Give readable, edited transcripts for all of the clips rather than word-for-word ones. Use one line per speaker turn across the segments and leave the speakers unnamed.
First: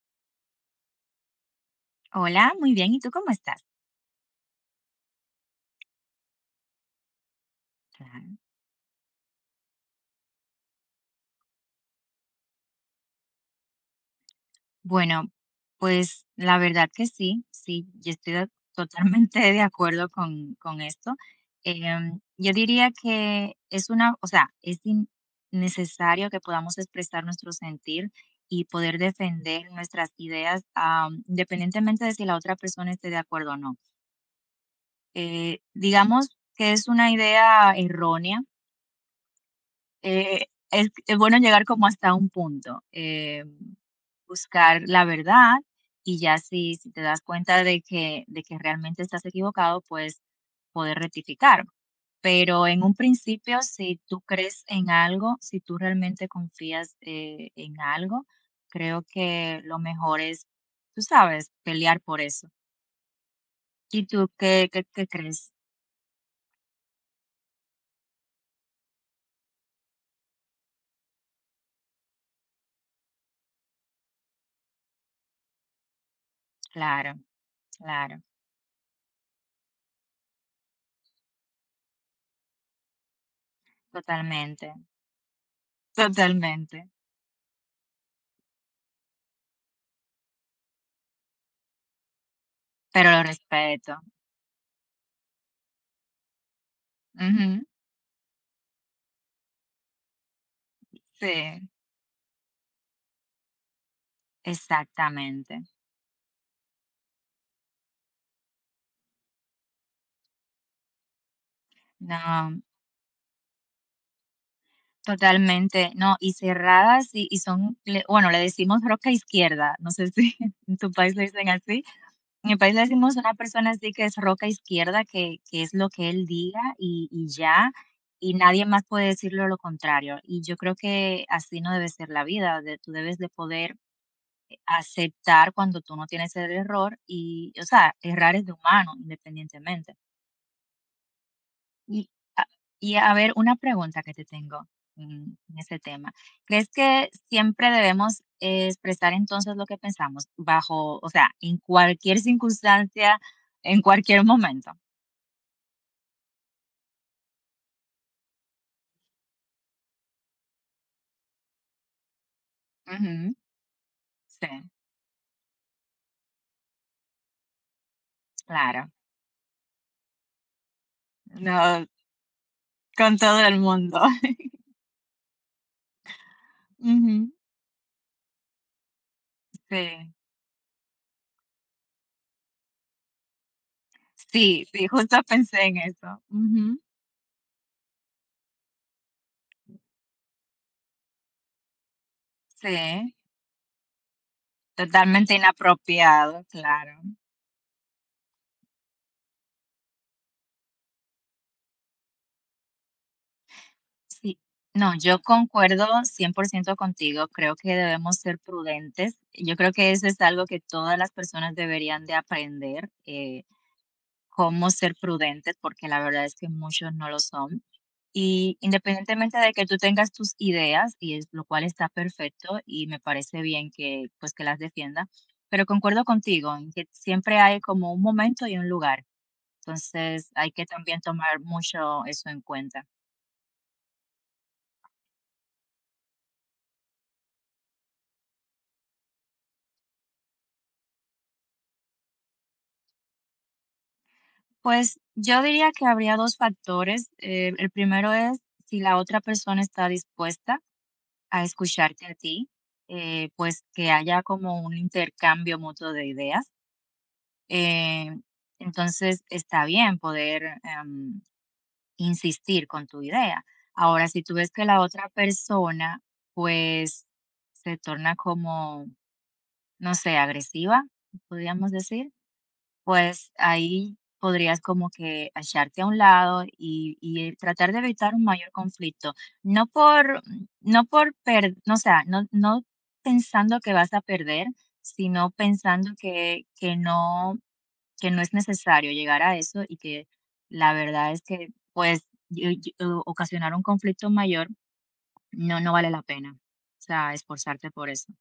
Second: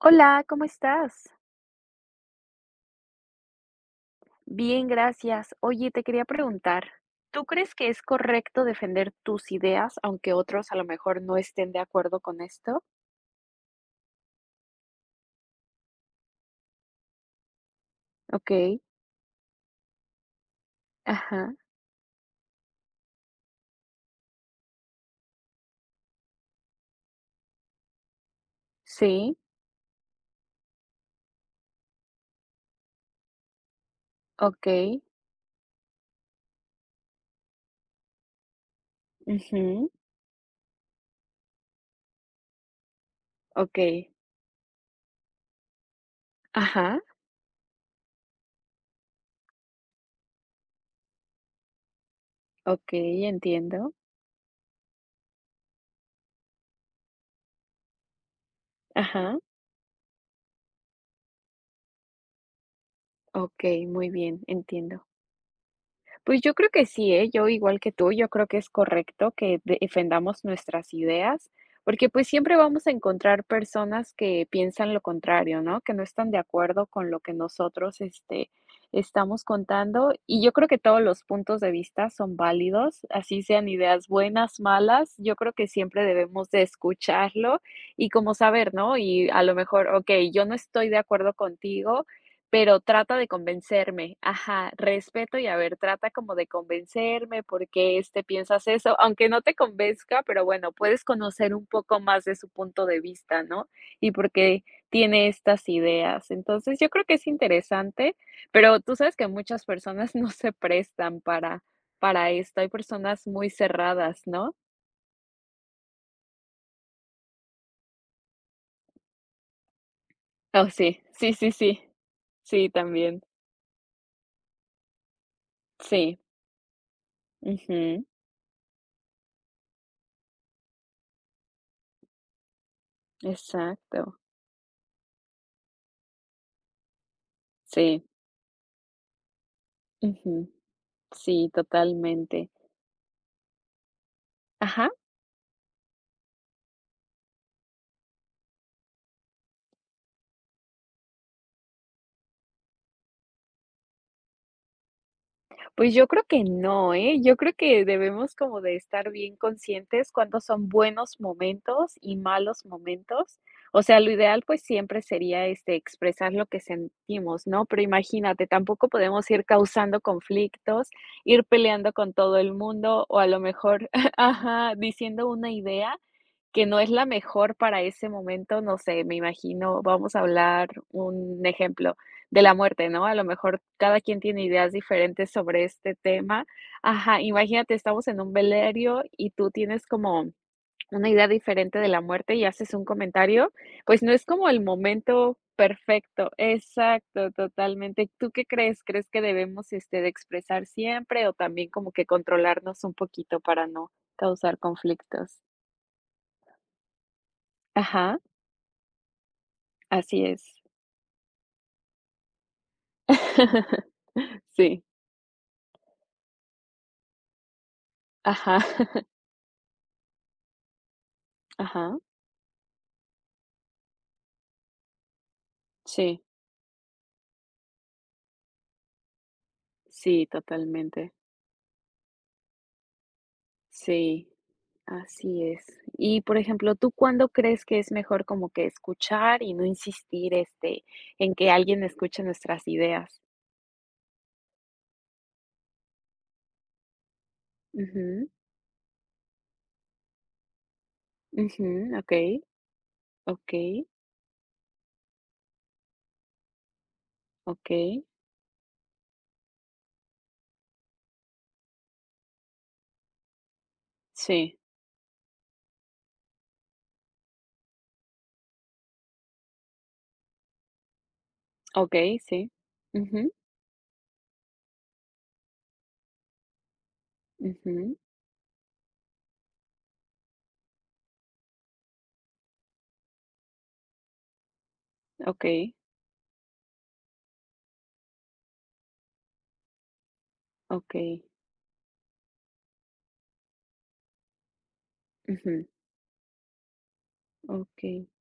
Hola, ¿cómo estás?
Hola, muy bien. ¿Y tú cómo estás?
Bien, gracias. Oye, te quería preguntar, ¿tú crees que es
Claro.
correcto defender tus ideas, aunque otros a lo mejor no estén de acuerdo con esto?
Bueno, pues la verdad que sí, sí, yo estoy
Okey,
totalmente de acuerdo con esto.
ajá,
Yo diría que es una, o sea, es necesario que podamos expresar nuestro sentir y poder
sí,
defender nuestras ideas, independientemente de si la otra persona esté de acuerdo o no.
okey,
Digamos que es una idea errónea.
ujú,
eh, es bueno llegar como hasta un punto.
okey,
Buscar la verdad, y ya si
ajá,
te das cuenta de que realmente estás equivocado, pues poder rectificar. Pero en un
okey,
principio,
entiendo,
si tú crees en algo, si tú realmente confías en algo, creo
ajá,
que lo mejor es, tú sabes, pelear por eso.
okey,
¿Y
muy
tú
bien,
qué qué
entiendo.
qué crees?
Pues yo creo que sí, ¿eh? Yo igual que tú, yo creo que es correcto que defendamos nuestras ideas, porque pues siempre vamos a encontrar personas que piensan lo contrario, ¿no? Que no están de acuerdo con
Claro,
lo que nosotros,
claro,
este, estamos contando. Y yo creo que todos los puntos de vista son válidos, así sean ideas buenas,
totalmente,
malas, yo creo que siempre debemos de
totalmente,
escucharlo y como saber, ¿no? Y a lo mejor, okey, yo no estoy de acuerdo contigo. Pero
pero
trata
lo
de
respeto.
convencerme, ajá, respeto y a ver, trata como de convencerme,
Ujú.
porque este, piensas eso? Aunque no te convenzca, pero bueno, puedes
Sí,
conocer un poco más de su punto de vista, ¿no? Y por qué tiene
exactamente.
estas ideas. Entonces, yo creo que es interesante, pero tú sabes que muchas personas no se prestan para esto.
No.
Hay personas muy cerradas, ¿no?
Totalmente, no, y cerradas y son le bueno, le decimos roca izquierda, no sé si
Oh,
en tu
sí,
país le
sí,
dicen
sí, sí.
así. En mi
Sí,
país le decimos
también.
a una persona así que es roca izquierda, que es lo que
Sí,
él diga y ya,
ujú,
y nadie más puede decirlo lo contrario. Y yo creo que así no debe ser la vida, de tú debes de poder,
exacto.
aceptar cuando tú no tienes el error y, o sea,
Sí,
errar es de humano, independientemente.
ujú. Sí,
Y a
totalmente.
y a ver, una pregunta que te tengo,
Ajá.
en este tema. ¿Crees que siempre debemos expresar entonces lo que pensamos bajo, o sea, en cualquier circunstancia, en cualquier momento?
Pues yo creo que no, ¿eh? Yo creo que debemos como de estar bien conscientes cuándo son buenos momentos y malos
Ujú,
momentos. O sea, lo ideal
sí,
pues siempre sería este expresar lo que sentimos, ¿no? Pero imagínate, tampoco
claro.
podemos ir causando conflictos, ir
No,
peleando con todo el mundo
con
o a lo
todo el
mejor,
mundo.
ajá, diciendo una idea que no es la
Ujú,
mejor para ese momento, no sé, me imagino,
sí.
vamos a hablar un ejemplo de la muerte, ¿no? A lo mejor cada quien tiene
Sí,
ideas
sí, justo
diferentes
pensé
sobre
en
este
eso.
tema.
Ujú,
Ajá, imagínate, estamos en un velerio y tú tienes como una idea diferente de la muerte y haces un
sí,
comentario, pues no es como el
totalmente
momento perfecto.
inapropiado, claro.
Exacto, totalmente. ¿Tú qué crees? ¿Crees que debemos, este, de expresar siempre o también como que controlarnos un poquito para no
Sí,
causar
no, yo
conflictos?
concuerdo 100% contigo, creo que debemos
Ajá.
ser prudentes. Yo creo que eso es
Así
algo que
es.
todas las personas deberían de aprender, cómo
Sí,
ser prudentes, porque la verdad es que muchos no lo son. Y
ajá,
independientemente de que tú tengas tus ideas, y es lo cual está
ajá,
perfecto y me parece bien que pues que las defienda, pero concuerdo
sí,
contigo en que siempre hay como un momento y un lugar.
sí,
Entonces, hay que también
totalmente.
tomar mucho eso en cuenta.
Sí, así es. Y, por ejemplo, ¿tú cuándo crees que es mejor como que escuchar y no insistir, este, en que alguien escuche nuestras ideas?
Pues yo diría que habría 2 factores. El primero
Ujú,
es si la otra persona está dispuesta a
ujú,
escucharte a
okey,
ti, pues
okey,
que haya como un intercambio mutuo de ideas.
okey,
Eh, entonces está bien poder, insistir con tu idea. Ahora, si tú ves
sí,
que la otra persona, pues se torna como, no sé, agresiva, podríamos decir,
okey, sí. Ujú,
pues ahí podrías como que echarte a un lado y tratar de
ujú,
evitar un mayor conflicto. No por, no, o sea, no, no pensando que vas a perder, sino
okey,
pensando que no es necesario llegar a eso y que la verdad es
okey,
que pues y- y- ocasionar un conflicto mayor no,
ujú,
no vale la pena. O sea, esforzarte por
okey.
eso.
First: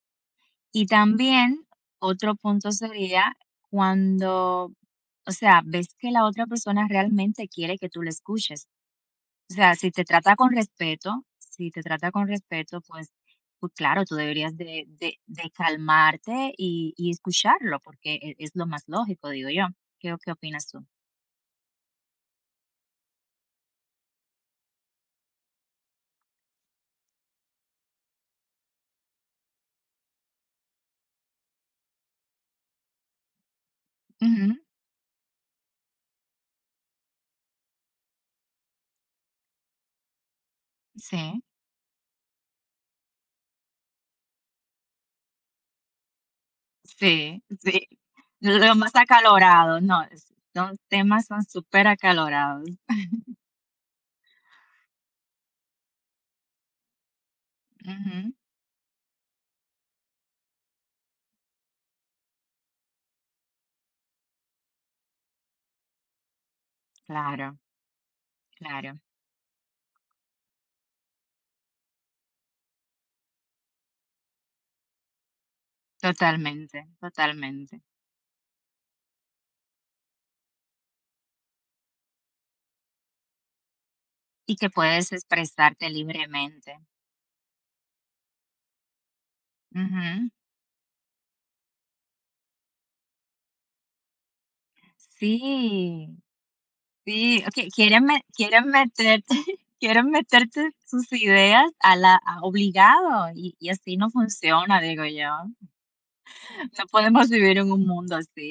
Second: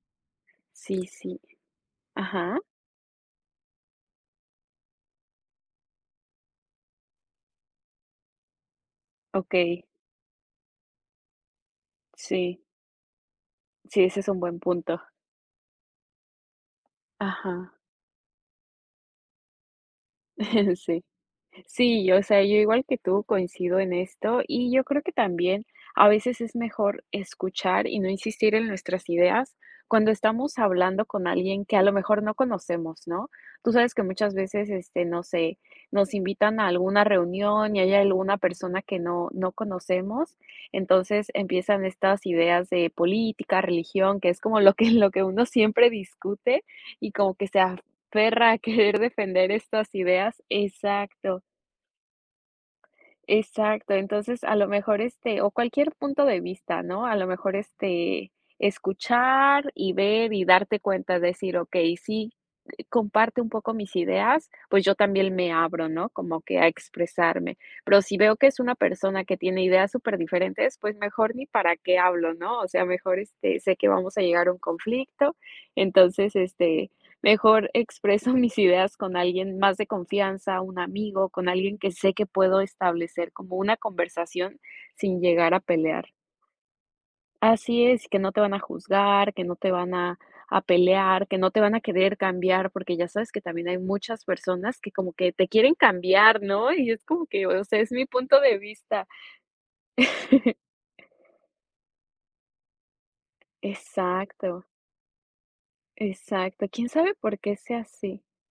Y
Sí, sí,
también otro
ajá,
punto sería cuando, o sea, ves que la otra persona realmente quiere que tú le escuches. O sea,
okey,
si te trata con respeto, si te trata con
sí.
respeto, pues
Sí,
claro, tú
ese es un
deberías
buen
de,
punto.
de- de calmarte y
Ajá,
escucharlo, porque es lo más lógico, digo yo. ¿Qué opinas tú?
sí. Sí, o sea, yo igual que tú coincido en esto y yo creo que también a veces es mejor escuchar y no insistir en nuestras ideas cuando estamos hablando con alguien que a lo mejor no conocemos, ¿no? Tú sabes que muchas
Ujú,
veces, este, no sé, nos invitan a alguna reunión y hay alguna persona que no conocemos, entonces
sí,
empiezan estas ideas de política, religión, que es como lo que uno siempre discute y como
sí,
que se
sí.
aferra a
Lo más
querer defender
acalorado,
estas
no,
ideas.
son temas
Exacto.
son súper acalorados.
Exacto, entonces a lo mejor, este, o cualquier punto de vista, ¿no? A lo mejor, este,
Ujú,
escuchar y ver y darte cuenta, decir, okey, sí, comparte un poco mis ideas, pues yo también me abro, ¿no? Como que a expresarme.
claro,
Pero si veo que es una
claro.
persona que tiene ideas súper diferentes, pues mejor ni para qué hablo, ¿no? O sea, mejor este, sé que vamos a llegar a un conflicto, entonces,
Totalmente,
este, mejor
totalmente.
expreso mis ideas con alguien más de confianza, un amigo, con alguien que sé que puedo establecer como una
Y
conversación
que puedes
sin llegar a
expresarte
pelear.
libremente.
Así es, que no te van a juzgar, que no te van a
Ujú.
a pelear, que no te van a querer cambiar, porque ya sabes que también hay muchas personas que como que te quieren
Sí,
cambiar, ¿no? Y es como
sí,
que, o
okey,
sea, es mi punto de
quieren
vista.
meterte quieren meterte sus ideas a la a obligado, y así no
Exacto,
funciona, digo yo.
exacto.
No
¿Quién sabe
podemos
por qué
vivir en
sea
un mundo
así?
así.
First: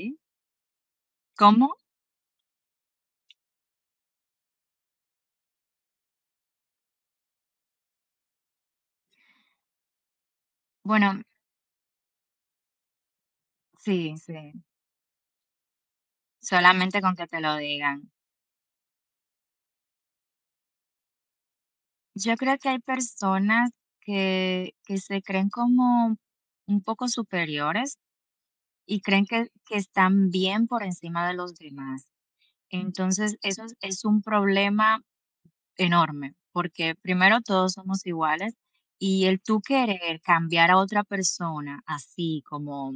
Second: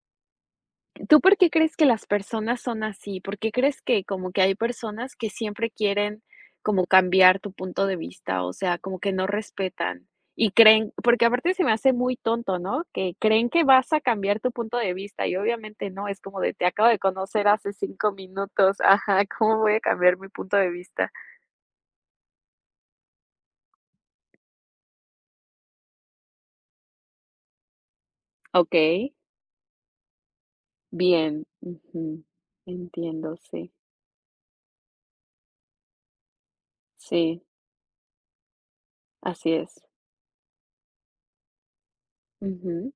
¿Tú por qué
¿Cómo?
crees que las personas son así? ¿Por qué crees que como que hay personas que siempre quieren como cambiar tu punto de vista? O sea, como que no respetan y creen,
Bueno,
porque aparte se me hace muy tonto, ¿no? Que creen que vas a
sí,
cambiar tu
sí,
punto de vista y obviamente no, es como de te acabo de
solamente con que te
conocer
lo
hace
digan.
5 minutos, ajá, ¿cómo voy a cambiar mi punto de vista?
Yo creo que hay personas que se creen como un poco superiores
Ok,
y creen que están bien por encima de
bien,
los demás.
ujú, entiendo,
Entonces, eso
sí,
es un problema enorme, porque primero
sí,
todos somos iguales y el
así
tú
es,
querer cambiar a otra persona así
ujú,
como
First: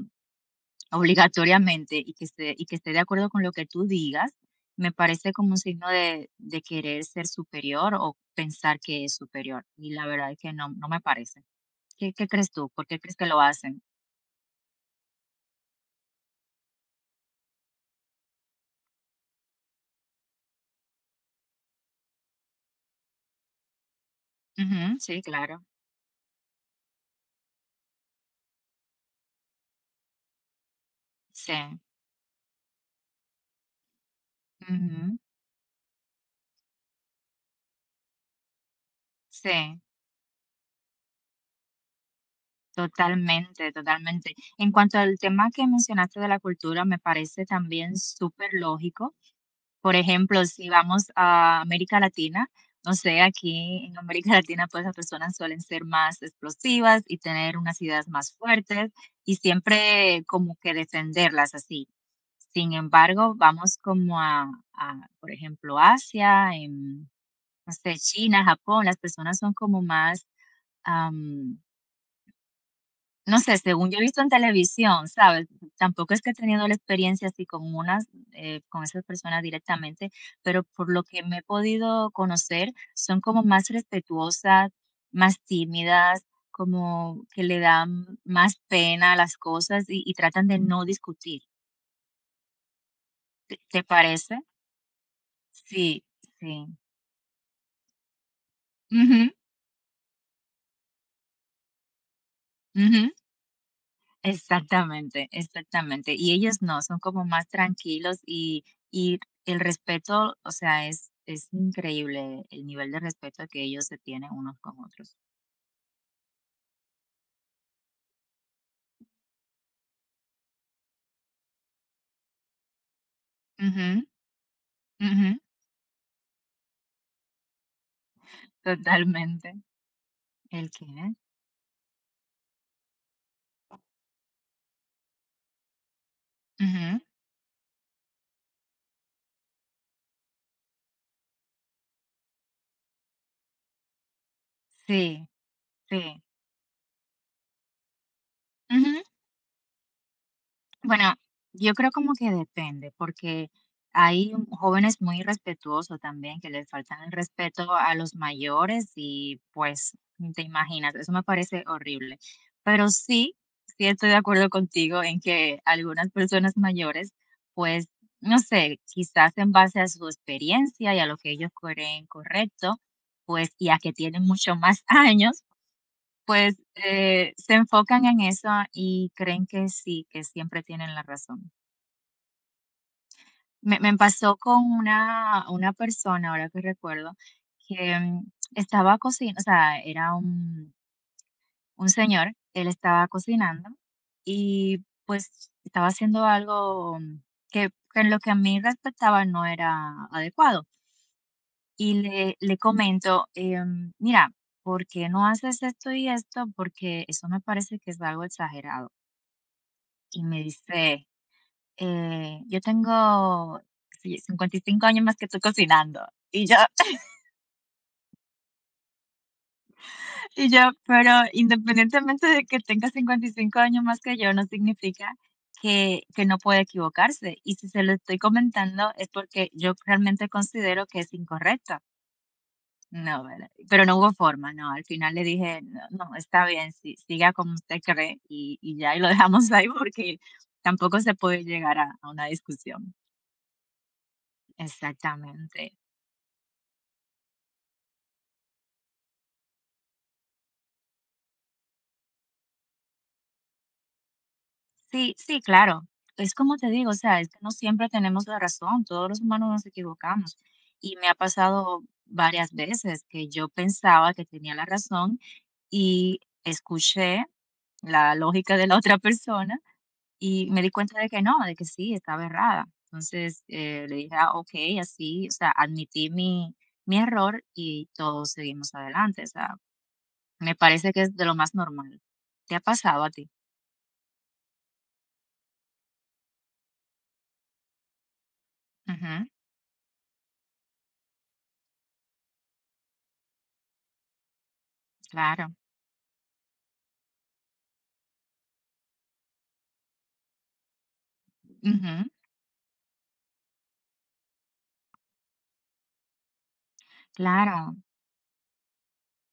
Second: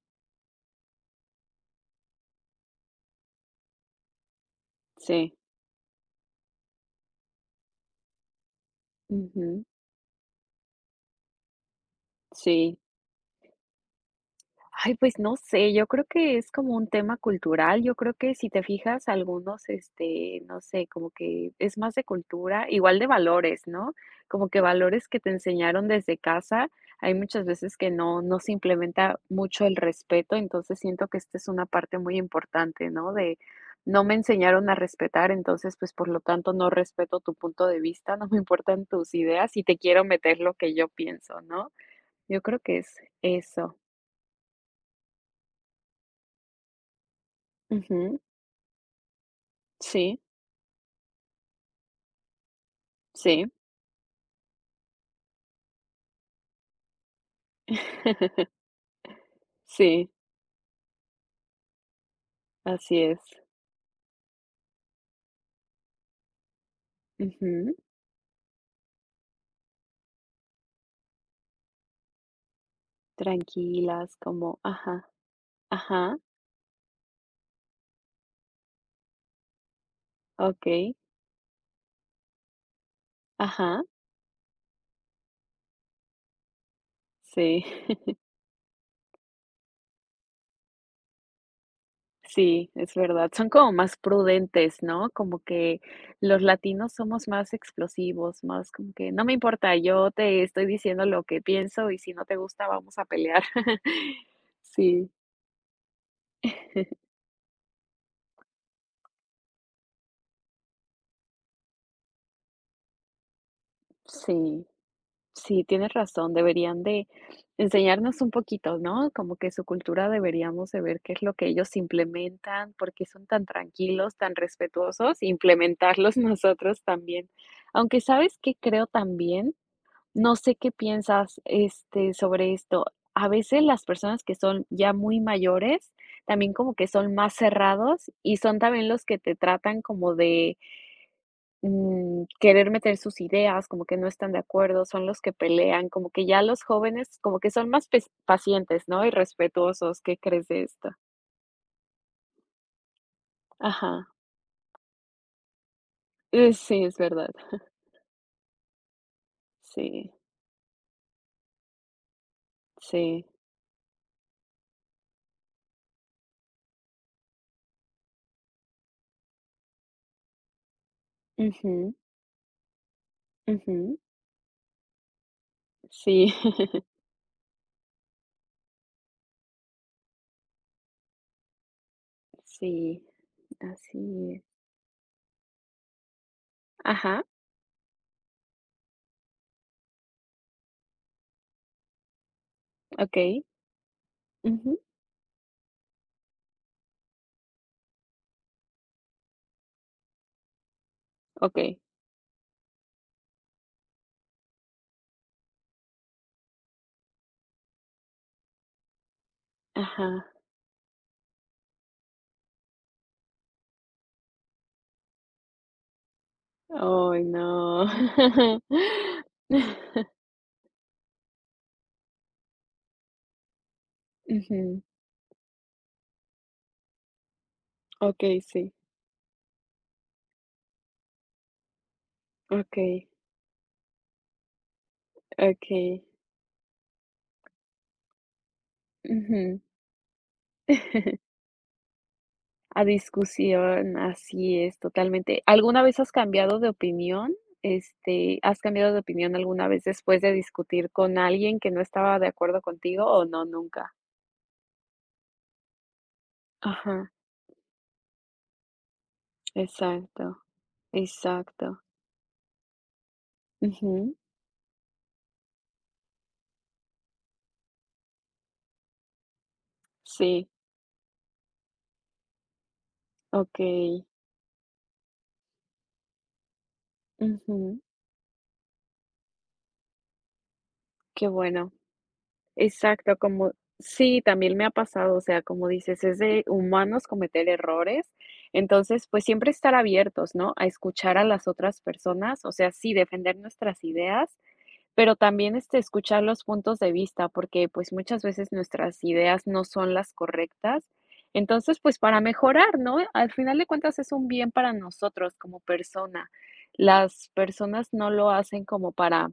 obligatoriamente y que esté de acuerdo con lo que tú digas, me parece
sí,
como un signo de querer ser superior o pensar que es
ujú,
superior. Y la verdad es que no, no me parece. ¿Qué crees tú?
sí.
¿Por qué crees que lo hacen?
Ay, pues no sé, yo creo que es como un tema cultural, yo creo que si te fijas algunos, este, no sé, como que es más de cultura, igual de valores, ¿no? Como que
Ujú,
valores que
sí,
te
claro.
enseñaron desde casa, hay muchas veces que no se implementa mucho el respeto, entonces siento que esta es una
Sí.
parte muy importante, ¿no? De no me enseñaron a
Ujú,
respetar, entonces pues por lo tanto no respeto tu punto de vista, no me importan tus ideas y te
sí.
quiero meter lo que yo pienso, ¿no? Yo creo que es
Totalmente,
eso.
totalmente. En cuanto al tema que mencionaste de la cultura, me parece también
Ujú.
súper lógico. Por
Sí,
ejemplo, si vamos a América Latina, no sé,
sí.
aquí en América Latina, pues las personas suelen ser más explosivas y tener unas ideas más fuertes y
Sí,
siempre como que defenderlas así. Sin
así es.
embargo, vamos como a, por ejemplo, Asia, en, no
Ujú.
sé, China, Japón, las personas son como más, no sé, según yo he
Tranquilas,
visto en
como
televisión,
ajá,
¿sabes? Tampoco
ajá,
es que he tenido la experiencia así con con esas personas directamente, pero por
okey,
lo que me he podido conocer, son como más
ajá,
respetuosas, más tímidas, como que le
sí,
dan más pena a las cosas y tratan de no discutir.
sí, es verdad. Son
¿Te,
como
te
más
parece?
prudentes, ¿no? Como que
Sí,
los
sí.
latinos somos más explosivos, más como que: "No
Ujú,
me importa, yo te estoy diciendo lo que pienso y si no te gusta, vamos a
ujú.
pelear". Sí,
Exactamente, exactamente. Y ellos no, son como más tranquilos y el respeto, o sea, es increíble el nivel de respeto que ellos se tienen unos
sí.
con otros.
Sí, tienes razón, deberían de enseñarnos un poquito, ¿no? Como que su cultura deberíamos de ver qué es lo que ellos implementan, por qué son tan
Ujú,
tranquilos, tan respetuosos,
ujú,
implementarlos nosotros también. Aunque, ¿sabes que creo también?
totalmente.
No sé
¿El
qué
qué?
piensas, este, sobre esto. A veces las personas que son ya muy mayores, también como que
Ujú,
son más cerrados y son también los que te tratan como de querer meter sus ideas, como que no están de acuerdo, son los
sí,
que pelean, como
sí.
que ya los jóvenes como que son más pacientes, ¿no? Y respetuosos, ¿qué crees de esto?
Bueno, yo creo como que depende, porque
Ajá.
hay jóvenes muy respetuosos también que les
Sí, es
faltan el
verdad.
respeto a los mayores y pues
Sí,
te imaginas, eso me parece horrible. Pero
sí.
sí, sí estoy de acuerdo contigo en que algunas personas mayores, pues, no sé, quizás en base a su experiencia y a lo que ellos
Ujú,
creen correcto, pues, y a que
ujú,
tienen mucho más años.
sí,
Pues, se enfocan en eso y creen que sí, que siempre tienen la razón.
sí,
Me
así
me pasó
es.
con una persona, ahora que recuerdo,
Ajá,
que, estaba cocin o sea, era un señor, él estaba
ok,
cocinando
ujú,
y, pues, estaba haciendo algo que en lo que a mí respectaba no era adecuado.
ok.
Y le comento: "Mira, ¿por qué no haces esto y esto? Porque eso me parece que es algo exagerado".
Ajá.
Y me dice, yo tengo sí, 55 años más que tú cocinando. Y yo,
Ay, no.
y yo, pero independientemente de que tenga 55 años más que yo, no
Ujú,
significa que no puede equivocarse. Y si se lo estoy
ok, sí.
comentando es porque yo realmente considero que es incorrecto.
Ok,
No, ¿verdad? Pero no hubo forma, no. Al final le dije,
ok,
no, no, está bien, sí, siga como usted cree y ya, y lo dejamos
ujú.
ahí porque tampoco se puede llegar a una
A
discusión.
discusión, así es, totalmente.
Exactamente.
¿Alguna vez has cambiado de opinión? Este, ¿has cambiado de opinión alguna vez después de discutir con alguien que no estaba de acuerdo contigo o no, nunca?
Sí, sí, claro. Es como te digo, o
Ajá,
sea, es que no siempre tenemos la razón, todos los humanos nos
exacto,
equivocamos. Y me ha
exacto.
pasado varias veces que yo
Ujú,
pensaba que tenía la razón y escuché la lógica de la otra persona
sí,
y me di cuenta de que no, de que sí, estaba errada. Entonces le
okey.
dije, ah, ok, así, o sea, admití mi error
Ujú,
y todos seguimos adelante. O sea, me parece que es de
qué
lo más
bueno.
normal. ¿Te ha pasado a
Exacto,
ti?
como sí, también me ha pasado, o sea, como dices, es de humanos cometer errores, entonces, pues
Ujú,
siempre estar abiertos, ¿no? A escuchar a las otras personas, o sea, sí, defender nuestras ideas, pero
claro.
también, este, escuchar los puntos de vista, porque, pues, muchas veces nuestras ideas no son las correctas. Entonces, pues,
Ujú.
para mejorar, ¿no? Al final de cuentas es un bien para nosotros como persona. Las
Claro,
personas no lo hacen como para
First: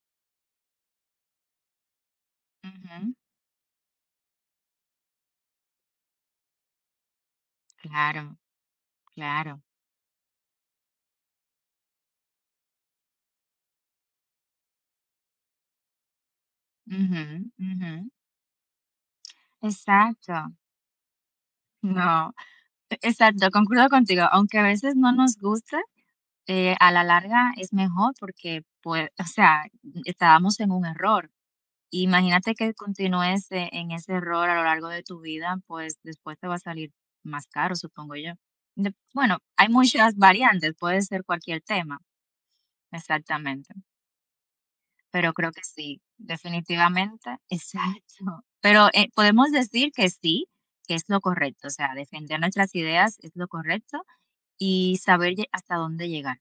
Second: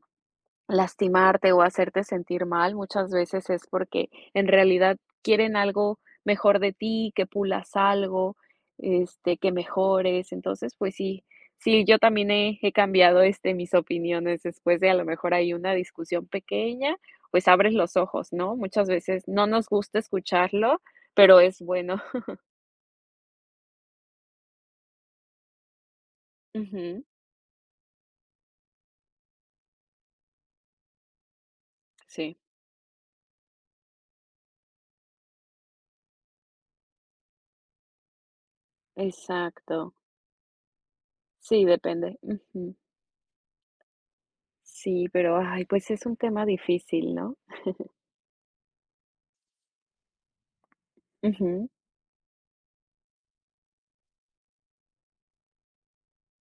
lastimarte o hacerte sentir mal muchas
ujú,
veces es porque en realidad quieren algo mejor de ti, que pulas algo,
claro,
este, que
claro,
mejores. Entonces, pues sí, sí, yo también he cambiado este, mis opiniones después de a lo mejor hay una discusión pequeña,
ujú,
pues abres
ujú,
los ojos, ¿no? Muchas veces no nos gusta
exacto,
escucharlo, pero es bueno.
no, exacto, concuerdo contigo, aunque a veces no nos guste, a la
Ujú,
larga es mejor porque, pues, o sea, estábamos en un error.
sí,
Imagínate que continúes, en ese error a lo largo de tu vida, pues, después te va a salir más caro, supongo yo. Dep bueno, hay
exacto.
muchas variantes, puede ser cualquier
Sí,
tema,
depende. Ujú,
exactamente.
sí,
Pero
pero
creo que
ay, pues
sí,
es un tema difícil, ¿no?
definitivamente, exacto. Pero, podemos decir que sí, que es lo correcto,
Ujú.
o sea, defender nuestras ideas es lo correcto y saber lle hasta dónde llegar.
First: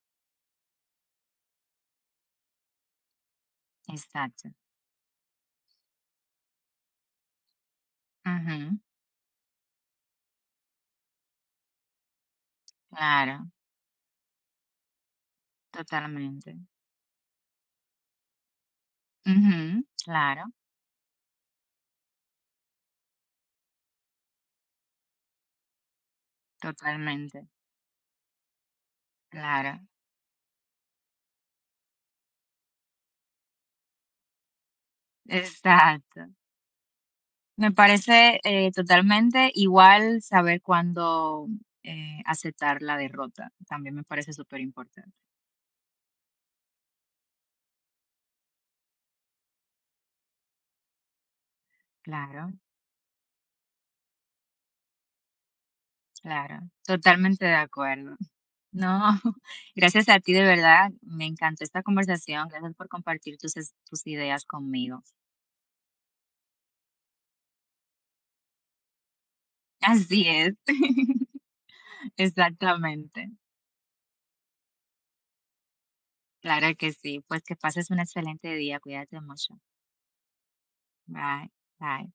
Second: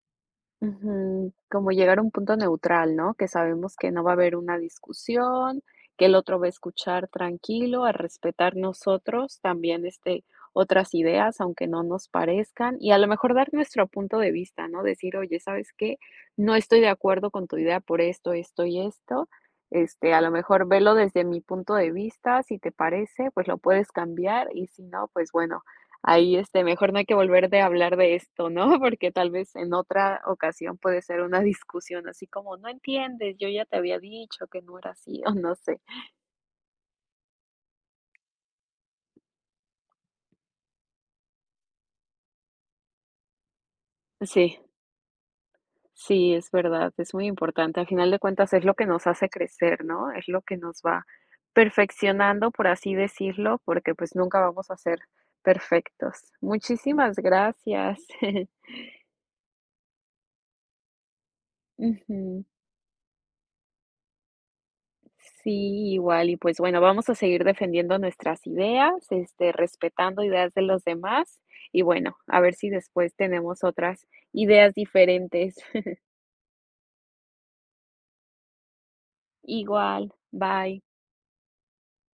Ujú, como llegar a un punto neutral, ¿no? Que sabemos que no va a haber
Exacto.
una discusión, que el otro va a escuchar tranquilo, a respetar
Ujú,
nosotros también, este, otras ideas, aunque no nos parezcan, y a lo mejor dar
claro,
nuestro punto de vista, ¿no? Decir: "Oye, ¿sabes qué?
totalmente.
No estoy de acuerdo con tu idea por esto, esto y esto.
Ujú,
Este, a lo
claro,
mejor velo desde mi punto de vista, si te parece, pues lo puedes cambiar, y si no, pues bueno, ahí, este, mejor no hay que
totalmente,
volver de hablar de esto, ¿no? Porque tal vez en
claro,
otra ocasión puede ser una discusión así como: No entiendes, yo ya te había dicho que no era así", o no sé.
exacto. Me parece, totalmente igual saber cuándo, aceptar la derrota, también me parece
Sí,
súper importante.
sí, es verdad, es muy importante. Al final de cuentas es lo que nos hace crecer, ¿no? Es lo que nos va
Claro.
perfeccionando, por así decirlo, porque, pues, nunca vamos a ser perfectos.
Claro,
Muchísimas
totalmente de
gracias.
acuerdo. No, gracias a ti de verdad, me encantó esta
Ujú.
conversación, gracias por compartir tus ideas conmigo.
Sí, igual, y pues bueno, vamos a seguir defendiendo nuestras ideas, este, respetando
Así
ideas
es,
de los demás y bueno, a ver si después
exactamente.
tenemos otras ideas diferentes.
Claro que sí, pues que pases un excelente día, cuídate mucho.
Igual, bye.
Bye, bye.